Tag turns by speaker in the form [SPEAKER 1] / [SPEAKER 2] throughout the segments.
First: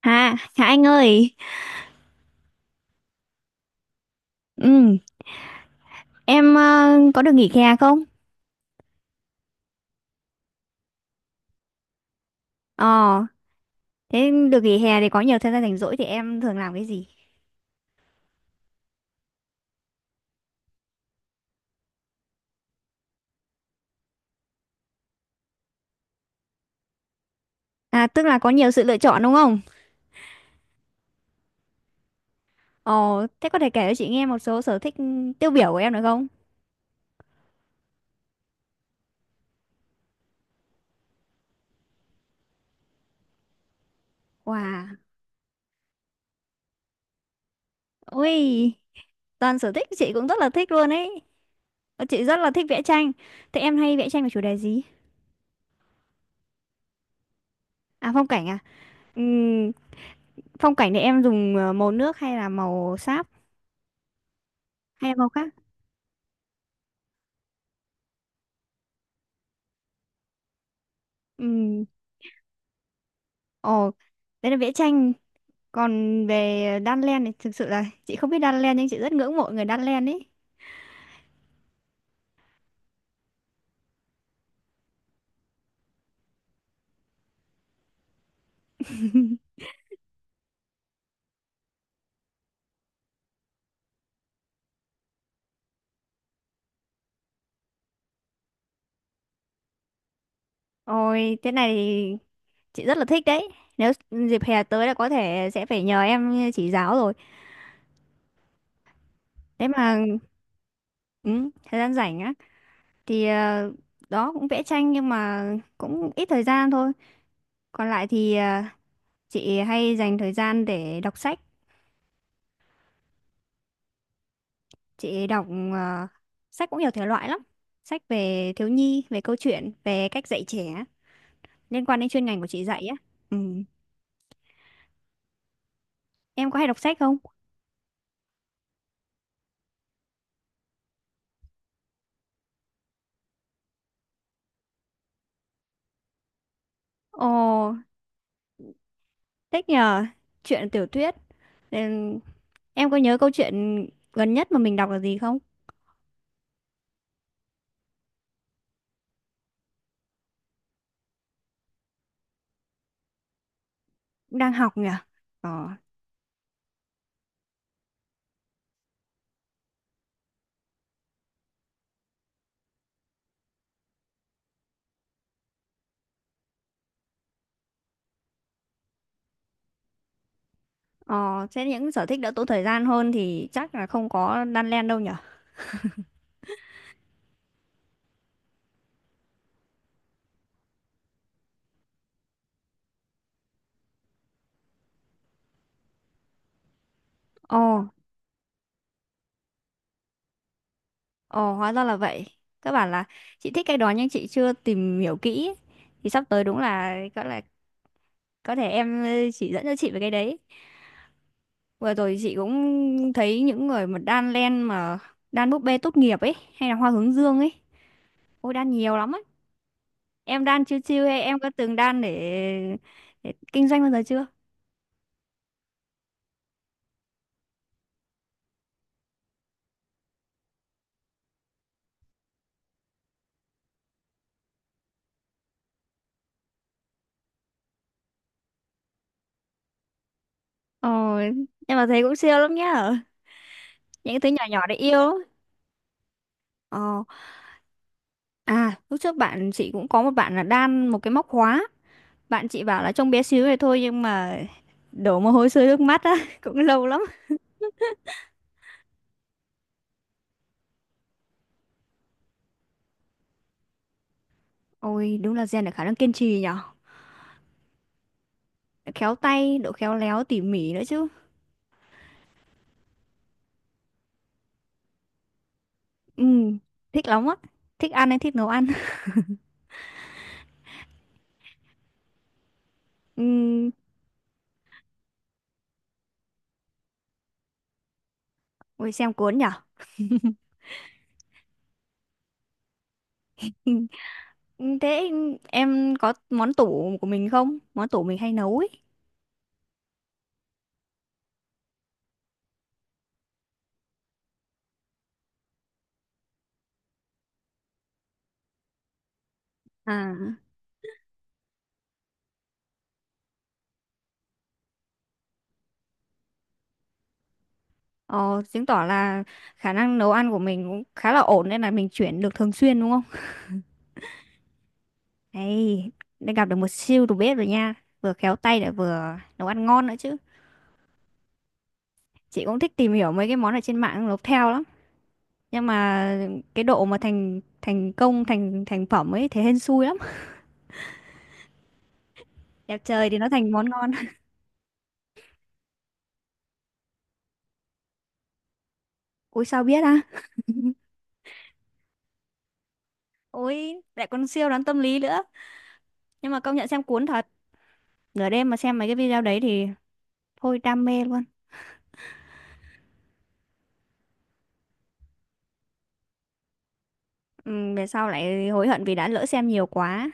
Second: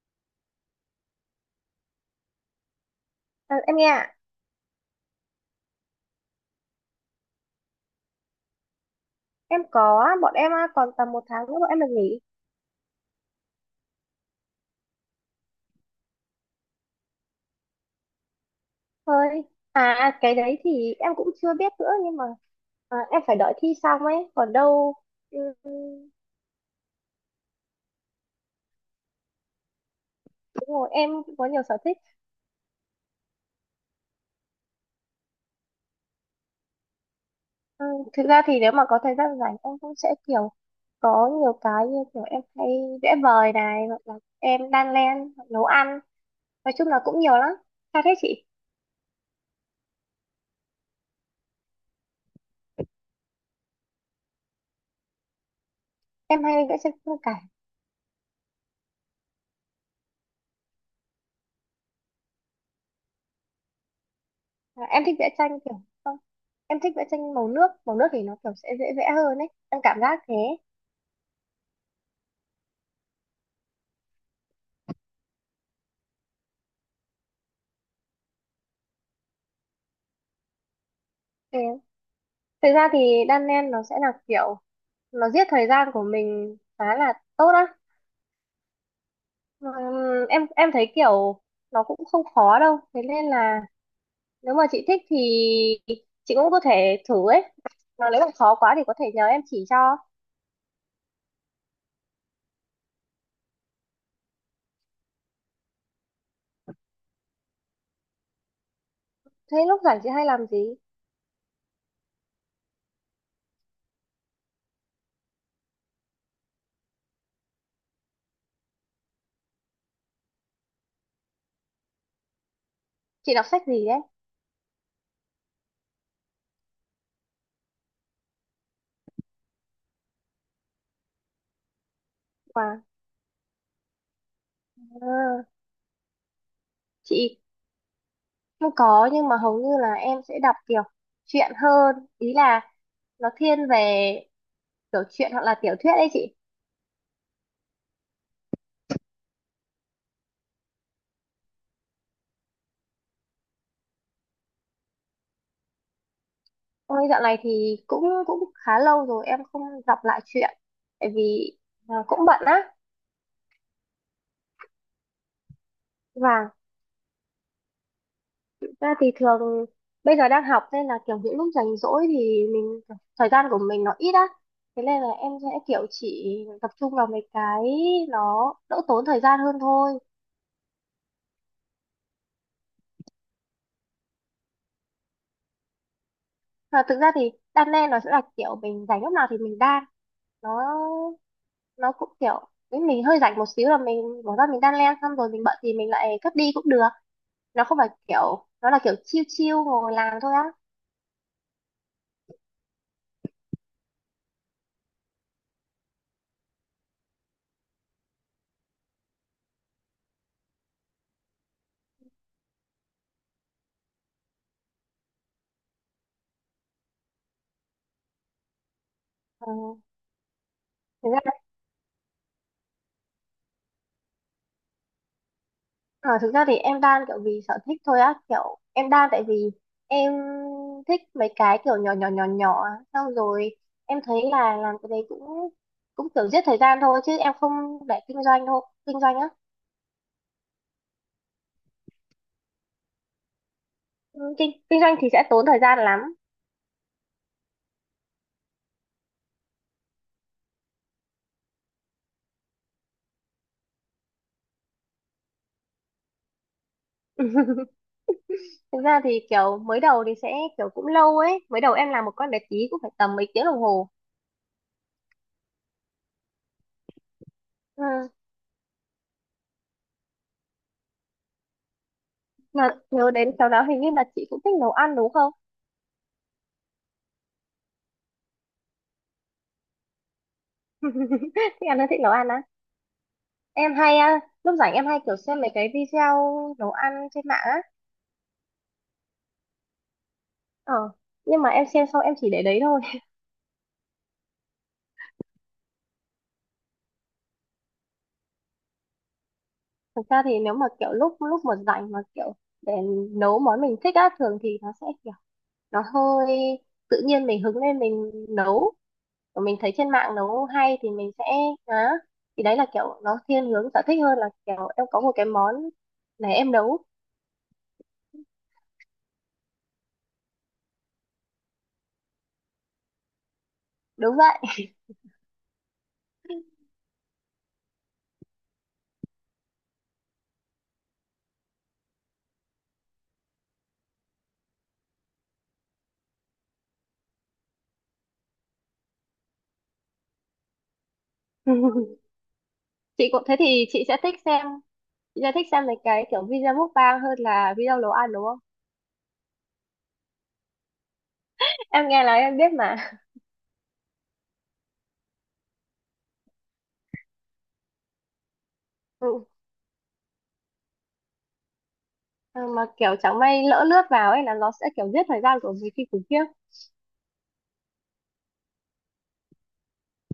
[SPEAKER 1] Hà, Hà Anh ơi,
[SPEAKER 2] À, em nghe ạ.
[SPEAKER 1] ừ, em có được nghỉ hè không?
[SPEAKER 2] Em có, bọn em à, còn tầm một tháng nữa bọn em được nghỉ
[SPEAKER 1] Ờ, Thế được nghỉ hè thì có nhiều thời gian rảnh rỗi thì em thường làm cái gì?
[SPEAKER 2] thôi. À, cái đấy thì em cũng chưa biết nữa nhưng mà à, em phải đợi thi xong ấy còn đâu. Ừ,
[SPEAKER 1] À, tức là có nhiều sự lựa chọn đúng không?
[SPEAKER 2] đúng rồi, em cũng có nhiều sở thích.
[SPEAKER 1] Ờ, Thế có thể kể cho chị nghe một số sở thích tiêu biểu của em được không?
[SPEAKER 2] Ừ, thực ra thì nếu mà có thời gian rảnh em cũng sẽ kiểu có nhiều cái, như kiểu em hay vẽ vời này, hoặc là em đan
[SPEAKER 1] Wow,
[SPEAKER 2] len, hoặc nấu ăn. Nói chung là cũng nhiều lắm. Sao thế chị?
[SPEAKER 1] ui, toàn sở thích chị cũng rất là thích luôn ấy. Chị rất là thích vẽ tranh. Thế em hay vẽ tranh về chủ đề gì?
[SPEAKER 2] Em hay vẽ tranh cả.
[SPEAKER 1] À? Ừm, phong cảnh thì em dùng màu nước hay là màu sáp
[SPEAKER 2] À, em
[SPEAKER 1] hay là
[SPEAKER 2] thích
[SPEAKER 1] màu
[SPEAKER 2] vẽ
[SPEAKER 1] khác?
[SPEAKER 2] tranh kiểu không, em thích vẽ tranh màu nước. Màu nước thì nó kiểu sẽ dễ vẽ hơn ấy, em cảm giác thế.
[SPEAKER 1] Ừm, ồ, đấy là vẽ tranh. Còn về Đan Len thì thực sự là chị không biết Đan Len nhưng chị rất ngưỡng mộ người Đan Len ấy.
[SPEAKER 2] Ừ. Thực ra thì đan len nó sẽ là kiểu nó giết thời gian của mình khá là tốt á. Em thấy kiểu nó cũng không khó đâu, thế nên là nếu mà chị thích thì chị cũng có thể thử ấy. Mà nếu mà khó quá thì có thể nhờ em chỉ cho.
[SPEAKER 1] Ôi, thế này thì chị rất là thích đấy. Nếu dịp hè tới là có thể sẽ phải nhờ em chỉ giáo rồi.
[SPEAKER 2] Thế
[SPEAKER 1] Thế
[SPEAKER 2] lúc
[SPEAKER 1] mà
[SPEAKER 2] rảnh chị hay làm gì?
[SPEAKER 1] ừ, thời gian rảnh á thì đó cũng vẽ tranh nhưng mà cũng ít thời gian thôi. Còn lại thì chị hay dành thời gian để đọc sách.
[SPEAKER 2] Chị đọc sách gì đấy?
[SPEAKER 1] Chị đọc ờ, sách cũng nhiều thể loại lắm. Sách về thiếu nhi, về câu chuyện, về cách dạy trẻ, liên quan đến chuyên ngành của chị
[SPEAKER 2] Wow.
[SPEAKER 1] dạy á. Ừ.
[SPEAKER 2] À,
[SPEAKER 1] Em có hay đọc sách không?
[SPEAKER 2] chị, không có, nhưng mà hầu như là em sẽ đọc kiểu truyện hơn, ý là nó thiên về kiểu truyện hoặc là tiểu thuyết ấy chị.
[SPEAKER 1] Ồ, thích nhờ. Chuyện tiểu thuyết. Ừ, em có nhớ câu chuyện gần nhất mà mình đọc là gì không?
[SPEAKER 2] Ôi, dạo này thì cũng cũng khá lâu rồi em không đọc lại truyện, tại vì à, cũng bận á.
[SPEAKER 1] Cũng đang học nhỉ? Ờ.
[SPEAKER 2] Và thực ra thì thường bây giờ đang học nên là kiểu những lúc rảnh rỗi thì mình, thời gian của mình nó ít á, thế nên là em sẽ kiểu chỉ tập trung vào mấy cái nó đỡ tốn thời gian hơn thôi.
[SPEAKER 1] Ờ, thế những sở thích đỡ tốn thời gian hơn thì chắc là không có đan len đâu nhỉ?
[SPEAKER 2] Và thực ra thì đan len nó sẽ là kiểu mình rảnh lúc nào thì mình đan. Nó nó cũng kiểu nếu mình hơi rảnh một xíu là mình bỏ ra mình đan len, xong rồi mình bận thì mình lại cất đi cũng được.
[SPEAKER 1] Ồ,
[SPEAKER 2] Nó không phải kiểu, nó là kiểu chill chill ngồi làm thôi á.
[SPEAKER 1] ồ hóa ra là vậy. Các bạn là chị thích cái đó nhưng chị chưa tìm hiểu kỹ ấy. Thì sắp tới đúng là có thể em chỉ dẫn cho chị về cái đấy. Vừa rồi chị cũng thấy những người mà đan len mà đan búp bê tốt nghiệp ấy hay là hoa hướng dương ấy. Ôi đan nhiều lắm ấy.
[SPEAKER 2] Ừ.
[SPEAKER 1] Em đan chiêu chiêu
[SPEAKER 2] Thực
[SPEAKER 1] hay
[SPEAKER 2] ra
[SPEAKER 1] em có từng đan để kinh doanh bao giờ chưa?
[SPEAKER 2] ờ, thực ra thì em đan kiểu vì sở thích thôi á, kiểu em đan tại vì em thích mấy cái kiểu nhỏ nhỏ nhỏ nhỏ á. Xong rồi em thấy là làm cái đấy cũng cũng kiểu giết thời gian thôi chứ em không để kinh doanh thôi. Kinh doanh á.
[SPEAKER 1] Ờ, em mà thấy cũng siêu lắm nhá. Những cái thứ
[SPEAKER 2] Ừ,
[SPEAKER 1] nhỏ
[SPEAKER 2] kinh
[SPEAKER 1] nhỏ để
[SPEAKER 2] kinh doanh
[SPEAKER 1] yêu
[SPEAKER 2] thì sẽ
[SPEAKER 1] lắm.
[SPEAKER 2] tốn thời gian lắm.
[SPEAKER 1] Ờ, à lúc trước bạn chị cũng có một bạn là đan một cái móc khóa. Bạn chị bảo là trông bé xíu này thôi nhưng mà đổ mồ hôi sôi nước mắt á, cũng lâu lắm.
[SPEAKER 2] Thực ra thì kiểu mới đầu thì sẽ kiểu cũng lâu ấy. Mới đầu em làm một con bé tí cũng phải tầm mấy tiếng đồng hồ.
[SPEAKER 1] Ôi đúng là rèn được khả năng kiên trì nhở.
[SPEAKER 2] Ừ.
[SPEAKER 1] Khéo tay, độ khéo léo tỉ mỉ nữa chứ.
[SPEAKER 2] Mà nhớ đến sau đó hình như là chị cũng thích nấu ăn đúng không?
[SPEAKER 1] Ừ, thích lắm á. Thích ăn hay thích nấu ăn.
[SPEAKER 2] Thích ăn hay thích nấu ăn á?
[SPEAKER 1] Ừ,
[SPEAKER 2] Em hay, à, lúc rảnh em hay kiểu xem mấy cái video nấu ăn trên mạng á.
[SPEAKER 1] ôi xem cuốn nhở.
[SPEAKER 2] Ờ. Nhưng mà em xem xong em chỉ để đấy thôi.
[SPEAKER 1] Ừ. Thế em có món tủ của mình không? Món tủ mình hay nấu ấy.
[SPEAKER 2] Thực ra thì nếu mà kiểu lúc lúc mà rảnh mà kiểu để nấu món mình thích á, thường thì nó sẽ kiểu nó hơi tự nhiên, mình hứng lên mình nấu, mình thấy trên
[SPEAKER 1] À,
[SPEAKER 2] mạng nấu hay thì mình sẽ á. Thì đấy là kiểu nó thiên hướng sở thích hơn là kiểu em có một cái món này em nấu.
[SPEAKER 1] ờ, chứng tỏ là khả năng nấu ăn của mình cũng khá là ổn nên là mình chuyển được thường xuyên đúng không?
[SPEAKER 2] Đúng vậy.
[SPEAKER 1] Đây, đã gặp được một siêu đầu bếp rồi nha. Vừa khéo tay lại vừa nấu ăn ngon nữa chứ. Chị cũng thích tìm hiểu mấy cái món ở trên mạng nấu theo lắm. Nhưng mà cái độ mà thành thành công thành thành phẩm ấy thế hên xui lắm. Đẹp
[SPEAKER 2] Chị
[SPEAKER 1] trời thì
[SPEAKER 2] cũng
[SPEAKER 1] nó
[SPEAKER 2] thế
[SPEAKER 1] thành
[SPEAKER 2] thì
[SPEAKER 1] món
[SPEAKER 2] chị
[SPEAKER 1] ngon.
[SPEAKER 2] sẽ thích xem, chị sẽ thích xem mấy cái kiểu video mukbang hơn là video nấu ăn đúng không?
[SPEAKER 1] Ui sao biết á?
[SPEAKER 2] Em nghe nói em biết mà.
[SPEAKER 1] Ôi lại còn siêu đoán tâm lý nữa. Nhưng mà công nhận xem cuốn thật. Nửa đêm mà xem mấy cái video
[SPEAKER 2] Ừ.
[SPEAKER 1] đấy thì thôi đam mê luôn.
[SPEAKER 2] Ừ, mà kiểu chẳng may lỡ lướt vào ấy là nó sẽ kiểu giết thời gian của mình khi khủng khiếp.
[SPEAKER 1] Ừ, về sau lại hối hận vì đã lỡ xem nhiều quá.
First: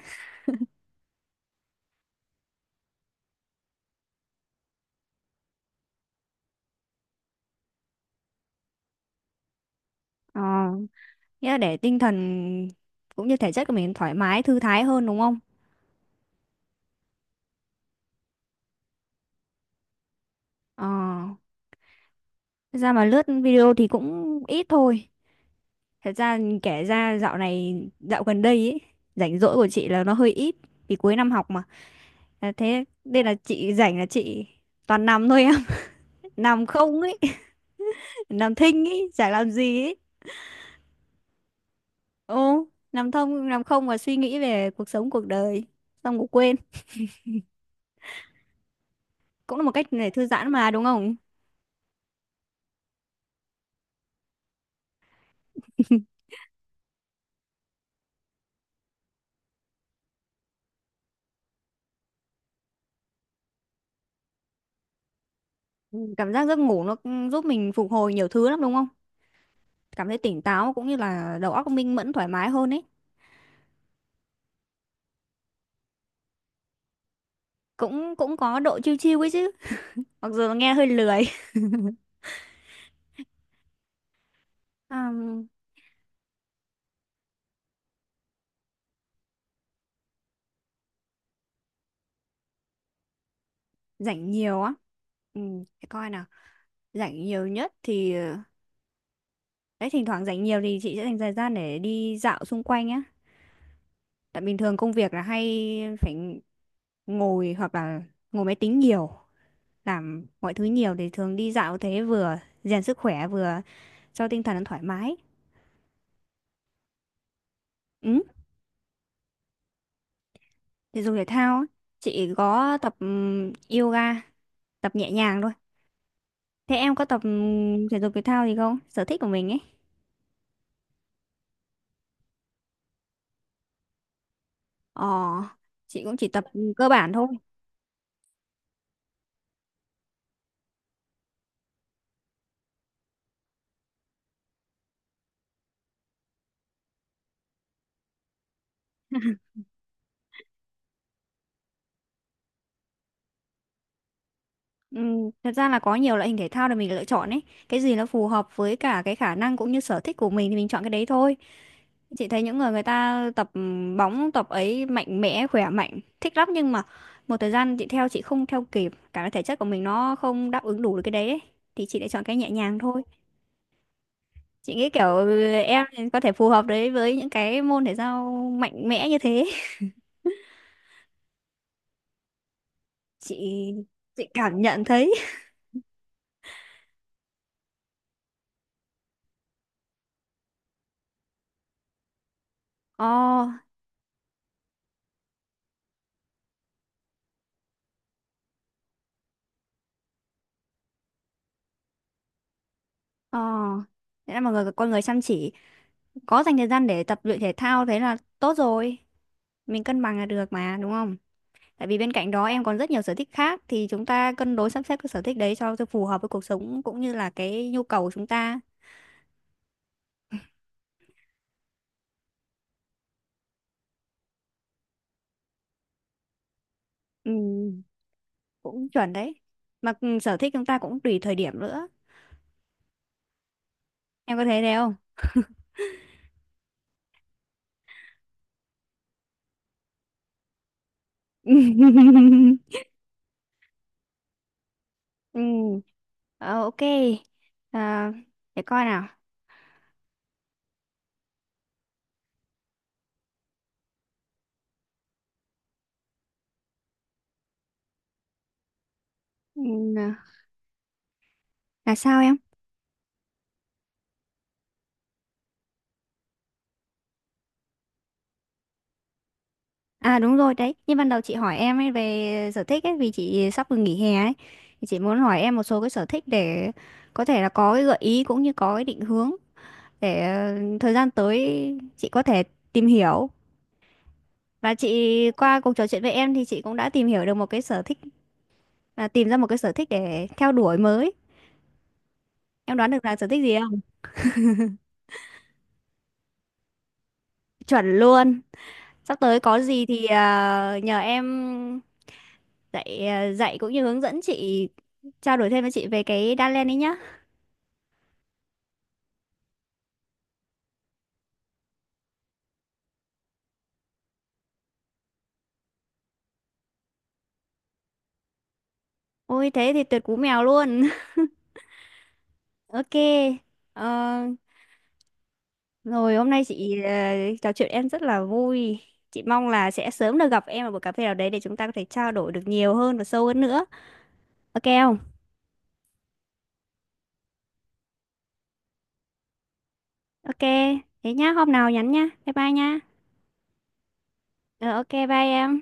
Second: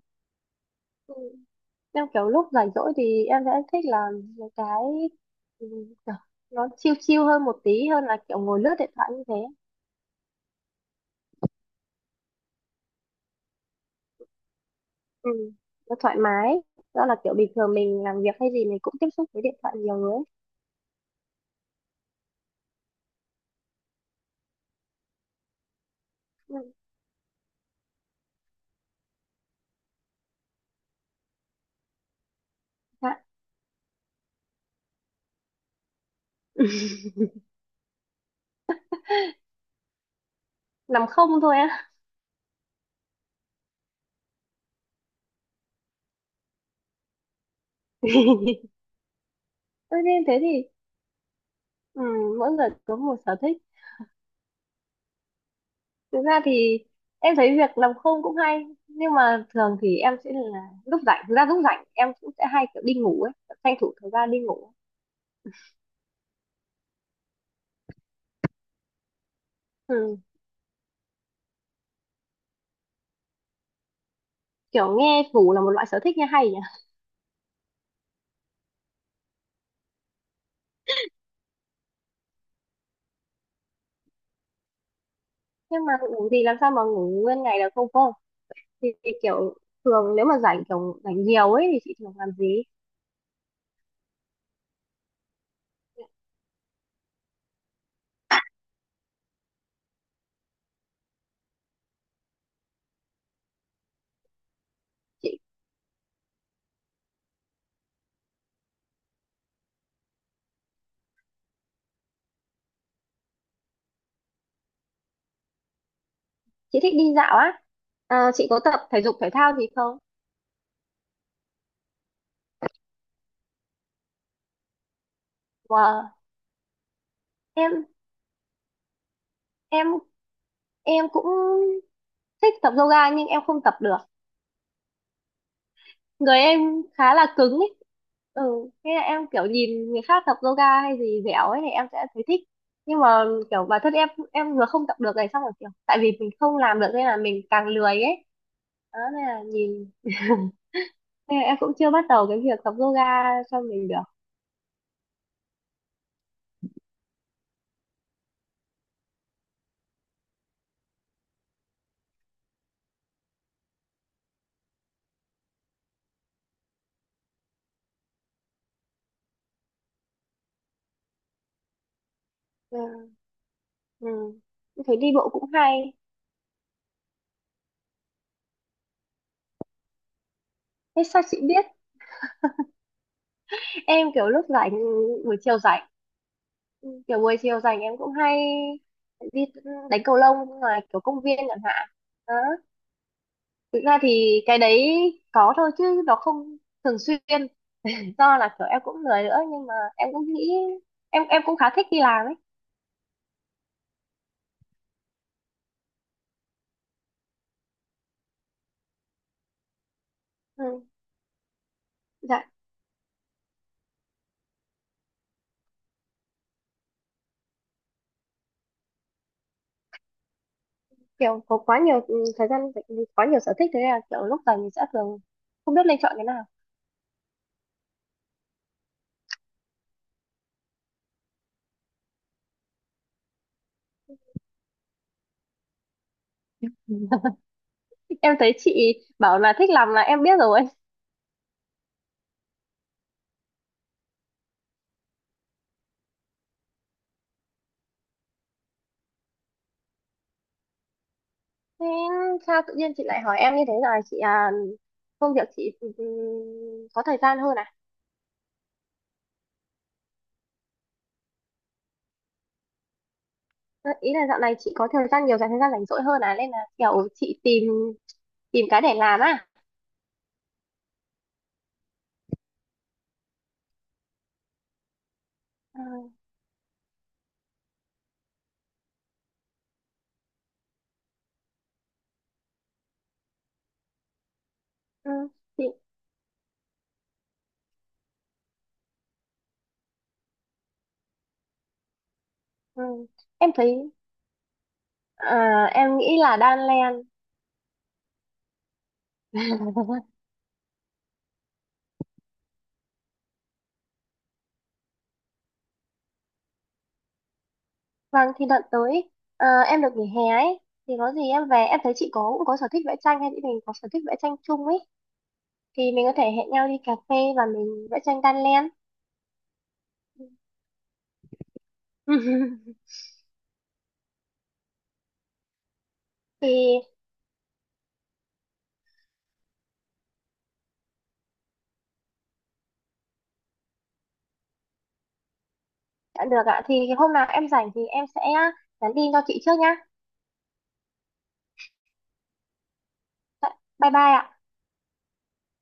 [SPEAKER 2] Ừ. Em kiểu lúc rảnh rỗi thì em sẽ thích là một cái ừ, kiểu nó chill chill hơn một tí, hơn là kiểu ngồi lướt điện thoại như thế.
[SPEAKER 1] Ờ, nghĩa là để tinh thần cũng như thể chất của mình thoải mái, thư thái hơn đúng
[SPEAKER 2] Ừ,
[SPEAKER 1] không?
[SPEAKER 2] nó thoải mái, đó là kiểu bình thường mình làm việc hay gì mình cũng tiếp xúc với điện thoại nhiều người ấy.
[SPEAKER 1] Ờ, thật ra mà lướt video thì cũng ít thôi. Thật ra
[SPEAKER 2] Ừ,
[SPEAKER 1] kể ra dạo này, dạo gần đây ấy, rảnh rỗi của chị là nó hơi ít. Vì cuối năm học mà. À, thế
[SPEAKER 2] dạ,
[SPEAKER 1] nên là chị rảnh là chị toàn nằm thôi em. Nằm không ấy, nằm thinh ý chả làm gì ý.
[SPEAKER 2] nằm không thôi á?
[SPEAKER 1] Ô nằm thông nằm không và suy nghĩ về cuộc sống cuộc đời xong ngủ quên cũng là một cách
[SPEAKER 2] Thế
[SPEAKER 1] để
[SPEAKER 2] nên
[SPEAKER 1] thư
[SPEAKER 2] thế
[SPEAKER 1] giãn
[SPEAKER 2] thì
[SPEAKER 1] mà đúng không.
[SPEAKER 2] ừ, mỗi người có một sở thích. Thực ra thì em thấy việc nằm không cũng hay, nhưng mà thường thì em sẽ là lúc rảnh, thực ra lúc rảnh em cũng sẽ hay kiểu đi ngủ ấy, tranh thủ thời gian đi ngủ.
[SPEAKER 1] Ừ, cảm giác giấc ngủ nó cũng giúp mình phục hồi nhiều thứ lắm đúng không, cảm
[SPEAKER 2] Ừ,
[SPEAKER 1] thấy tỉnh táo cũng như là đầu óc minh mẫn thoải mái hơn ấy.
[SPEAKER 2] kiểu nghe ngủ là một loại sở thích nghe hay nhỉ.
[SPEAKER 1] Cũng cũng có độ chill chill ấy chứ, mặc dù nghe hơi lười. À,
[SPEAKER 2] Nhưng mà ngủ thì làm sao mà ngủ nguyên ngày được không cô. Thì kiểu thường nếu mà rảnh, kiểu rảnh nhiều ấy, thì chị thường làm gì?
[SPEAKER 1] rảnh nhiều á, ừ, để coi nào, rảnh nhiều nhất thì đấy thỉnh thoảng rảnh nhiều thì chị sẽ dành thời gian để đi dạo xung quanh á. Tại bình thường công việc là hay phải ngồi hoặc là ngồi máy tính nhiều, làm mọi thứ nhiều thì thường đi dạo thế vừa rèn sức khỏe vừa cho tinh thần nó thoải mái.
[SPEAKER 2] Chị thích đi dạo á?
[SPEAKER 1] Ừ,
[SPEAKER 2] À, chị có tập thể dục thể thao gì không?
[SPEAKER 1] thể dục thể thao á, chị có tập yoga, tập nhẹ nhàng thôi.
[SPEAKER 2] Wow.
[SPEAKER 1] Thế em có tập
[SPEAKER 2] em
[SPEAKER 1] thể dục thể thao gì không? Sở thích của mình ấy.
[SPEAKER 2] em em cũng thích tập yoga nhưng em không tập được.
[SPEAKER 1] Ờ, chị cũng chỉ
[SPEAKER 2] Người
[SPEAKER 1] tập
[SPEAKER 2] em
[SPEAKER 1] cơ bản
[SPEAKER 2] khá
[SPEAKER 1] thôi.
[SPEAKER 2] là cứng ấy. Ừ, thế là em kiểu nhìn người khác tập yoga hay gì dẻo ấy thì em sẽ thấy thích, nhưng mà kiểu bản thân em vừa không tập được này, xong rồi kiểu tại vì mình không làm được nên là mình càng lười ấy. Đó nên là nhìn, nên là em cũng chưa bắt đầu cái việc tập yoga cho mình được.
[SPEAKER 1] Ừ, thật ra là có nhiều loại hình thể thao để mình lựa chọn ấy. Cái gì nó phù hợp với cả cái khả năng cũng như sở thích của mình thì mình chọn cái đấy thôi. Chị thấy những người người ta tập bóng tập ấy mạnh mẽ, khỏe mạnh, thích lắm nhưng mà một thời gian chị theo chị không theo kịp, cả cái thể chất của mình nó không đáp ứng đủ được cái đấy ấy. Thì chị lại chọn cái nhẹ nhàng thôi.
[SPEAKER 2] Ừ. Ừ.
[SPEAKER 1] Chị nghĩ
[SPEAKER 2] Thấy
[SPEAKER 1] kiểu
[SPEAKER 2] đi bộ cũng hay.
[SPEAKER 1] em có thể phù hợp đấy với những cái môn thể thao mạnh mẽ như thế.
[SPEAKER 2] Thế sao chị biết?
[SPEAKER 1] Chị
[SPEAKER 2] Em
[SPEAKER 1] chị
[SPEAKER 2] kiểu lúc
[SPEAKER 1] cảm
[SPEAKER 2] rảnh
[SPEAKER 1] nhận thấy.
[SPEAKER 2] buổi chiều rảnh, kiểu buổi chiều rảnh em cũng hay đi đánh cầu lông ngoài kiểu công viên chẳng hạn. Đó,
[SPEAKER 1] Ồ,
[SPEAKER 2] thực ra thì cái đấy có thôi chứ nó không thường xuyên, do là kiểu em cũng lười nữa, nhưng mà em cũng nghĩ, em cũng khá thích đi làm ấy.
[SPEAKER 1] ồ. Thế là mọi người con người chăm chỉ, có dành thời gian để tập luyện thể thao thế là tốt rồi, mình cân bằng là được
[SPEAKER 2] Ừ,
[SPEAKER 1] mà đúng không, tại vì bên cạnh
[SPEAKER 2] dạ,
[SPEAKER 1] đó em còn rất nhiều sở thích khác thì chúng ta cân đối sắp xếp cái sở thích đấy cho phù hợp với cuộc sống cũng như là cái nhu cầu của chúng ta.
[SPEAKER 2] kiểu có quá nhiều thời gian rảnh, quá nhiều sở thích thế là kiểu lúc rảnh mình sẽ thường không biết nên chọn cái nào.
[SPEAKER 1] Ừ, cũng chuẩn đấy, mà sở thích chúng ta cũng tùy thời điểm nữa, em có thấy thế không?
[SPEAKER 2] Em thấy chị bảo là thích làm là em biết rồi.
[SPEAKER 1] Ừ, ờ, ok, à, để coi nào.
[SPEAKER 2] Thế sao tự nhiên chị lại hỏi em như thế rồi chị? À, công việc chị có thời gian hơn à?
[SPEAKER 1] ừ, là sao em?
[SPEAKER 2] Ờ, ý là dạo này chị có thời gian nhiều, dành thời gian rảnh rỗi hơn à, nên là kiểu chị tìm, tìm cái để làm à?
[SPEAKER 1] À đúng rồi đấy, như ban đầu chị hỏi em ấy về sở thích ấy vì chị sắp vừa nghỉ hè ấy thì chị muốn hỏi em một số cái sở
[SPEAKER 2] ừ,
[SPEAKER 1] thích để có thể là có cái gợi ý cũng như có cái định hướng để thời gian tới chị có thể tìm hiểu, và
[SPEAKER 2] ừ,
[SPEAKER 1] chị qua
[SPEAKER 2] chị,
[SPEAKER 1] cuộc trò chuyện với em thì chị cũng đã tìm hiểu được một cái sở thích. À, tìm ra một cái sở thích để theo đuổi mới. Em đoán được
[SPEAKER 2] ừ.
[SPEAKER 1] là sở thích
[SPEAKER 2] Em
[SPEAKER 1] gì không?
[SPEAKER 2] thấy à, em nghĩ là đan len.
[SPEAKER 1] Chuẩn luôn. Sắp tới có gì thì nhờ em dạy dạy cũng như hướng dẫn chị, trao đổi thêm với chị về cái đan len ấy nhá.
[SPEAKER 2] Vâng, thì đợt tới em được nghỉ hè ấy, thì có gì em về em thấy chị có, cũng có sở thích vẽ tranh, hay chị mình có sở thích vẽ tranh chung ấy, thì mình có thể hẹn nhau đi cà phê và mình vẽ tranh đan len.
[SPEAKER 1] Ôi thế thì tuyệt cú mèo luôn. Ok. Ờ, rồi hôm nay chị
[SPEAKER 2] Thì,
[SPEAKER 1] trò chuyện em rất là vui. Chị mong là sẽ sớm được gặp em ở buổi cà phê nào đấy để chúng ta có thể trao đổi được nhiều hơn và sâu hơn nữa. Ok không?
[SPEAKER 2] dạ được ạ, thì hôm nào em rảnh thì em sẽ nhắn tin cho chị trước nhá.
[SPEAKER 1] Ok. Thế nhá, hôm nào nhắn nhá. Bye bye nhá.
[SPEAKER 2] Dạ, bye bye ạ.
[SPEAKER 1] Ờ ok bye em.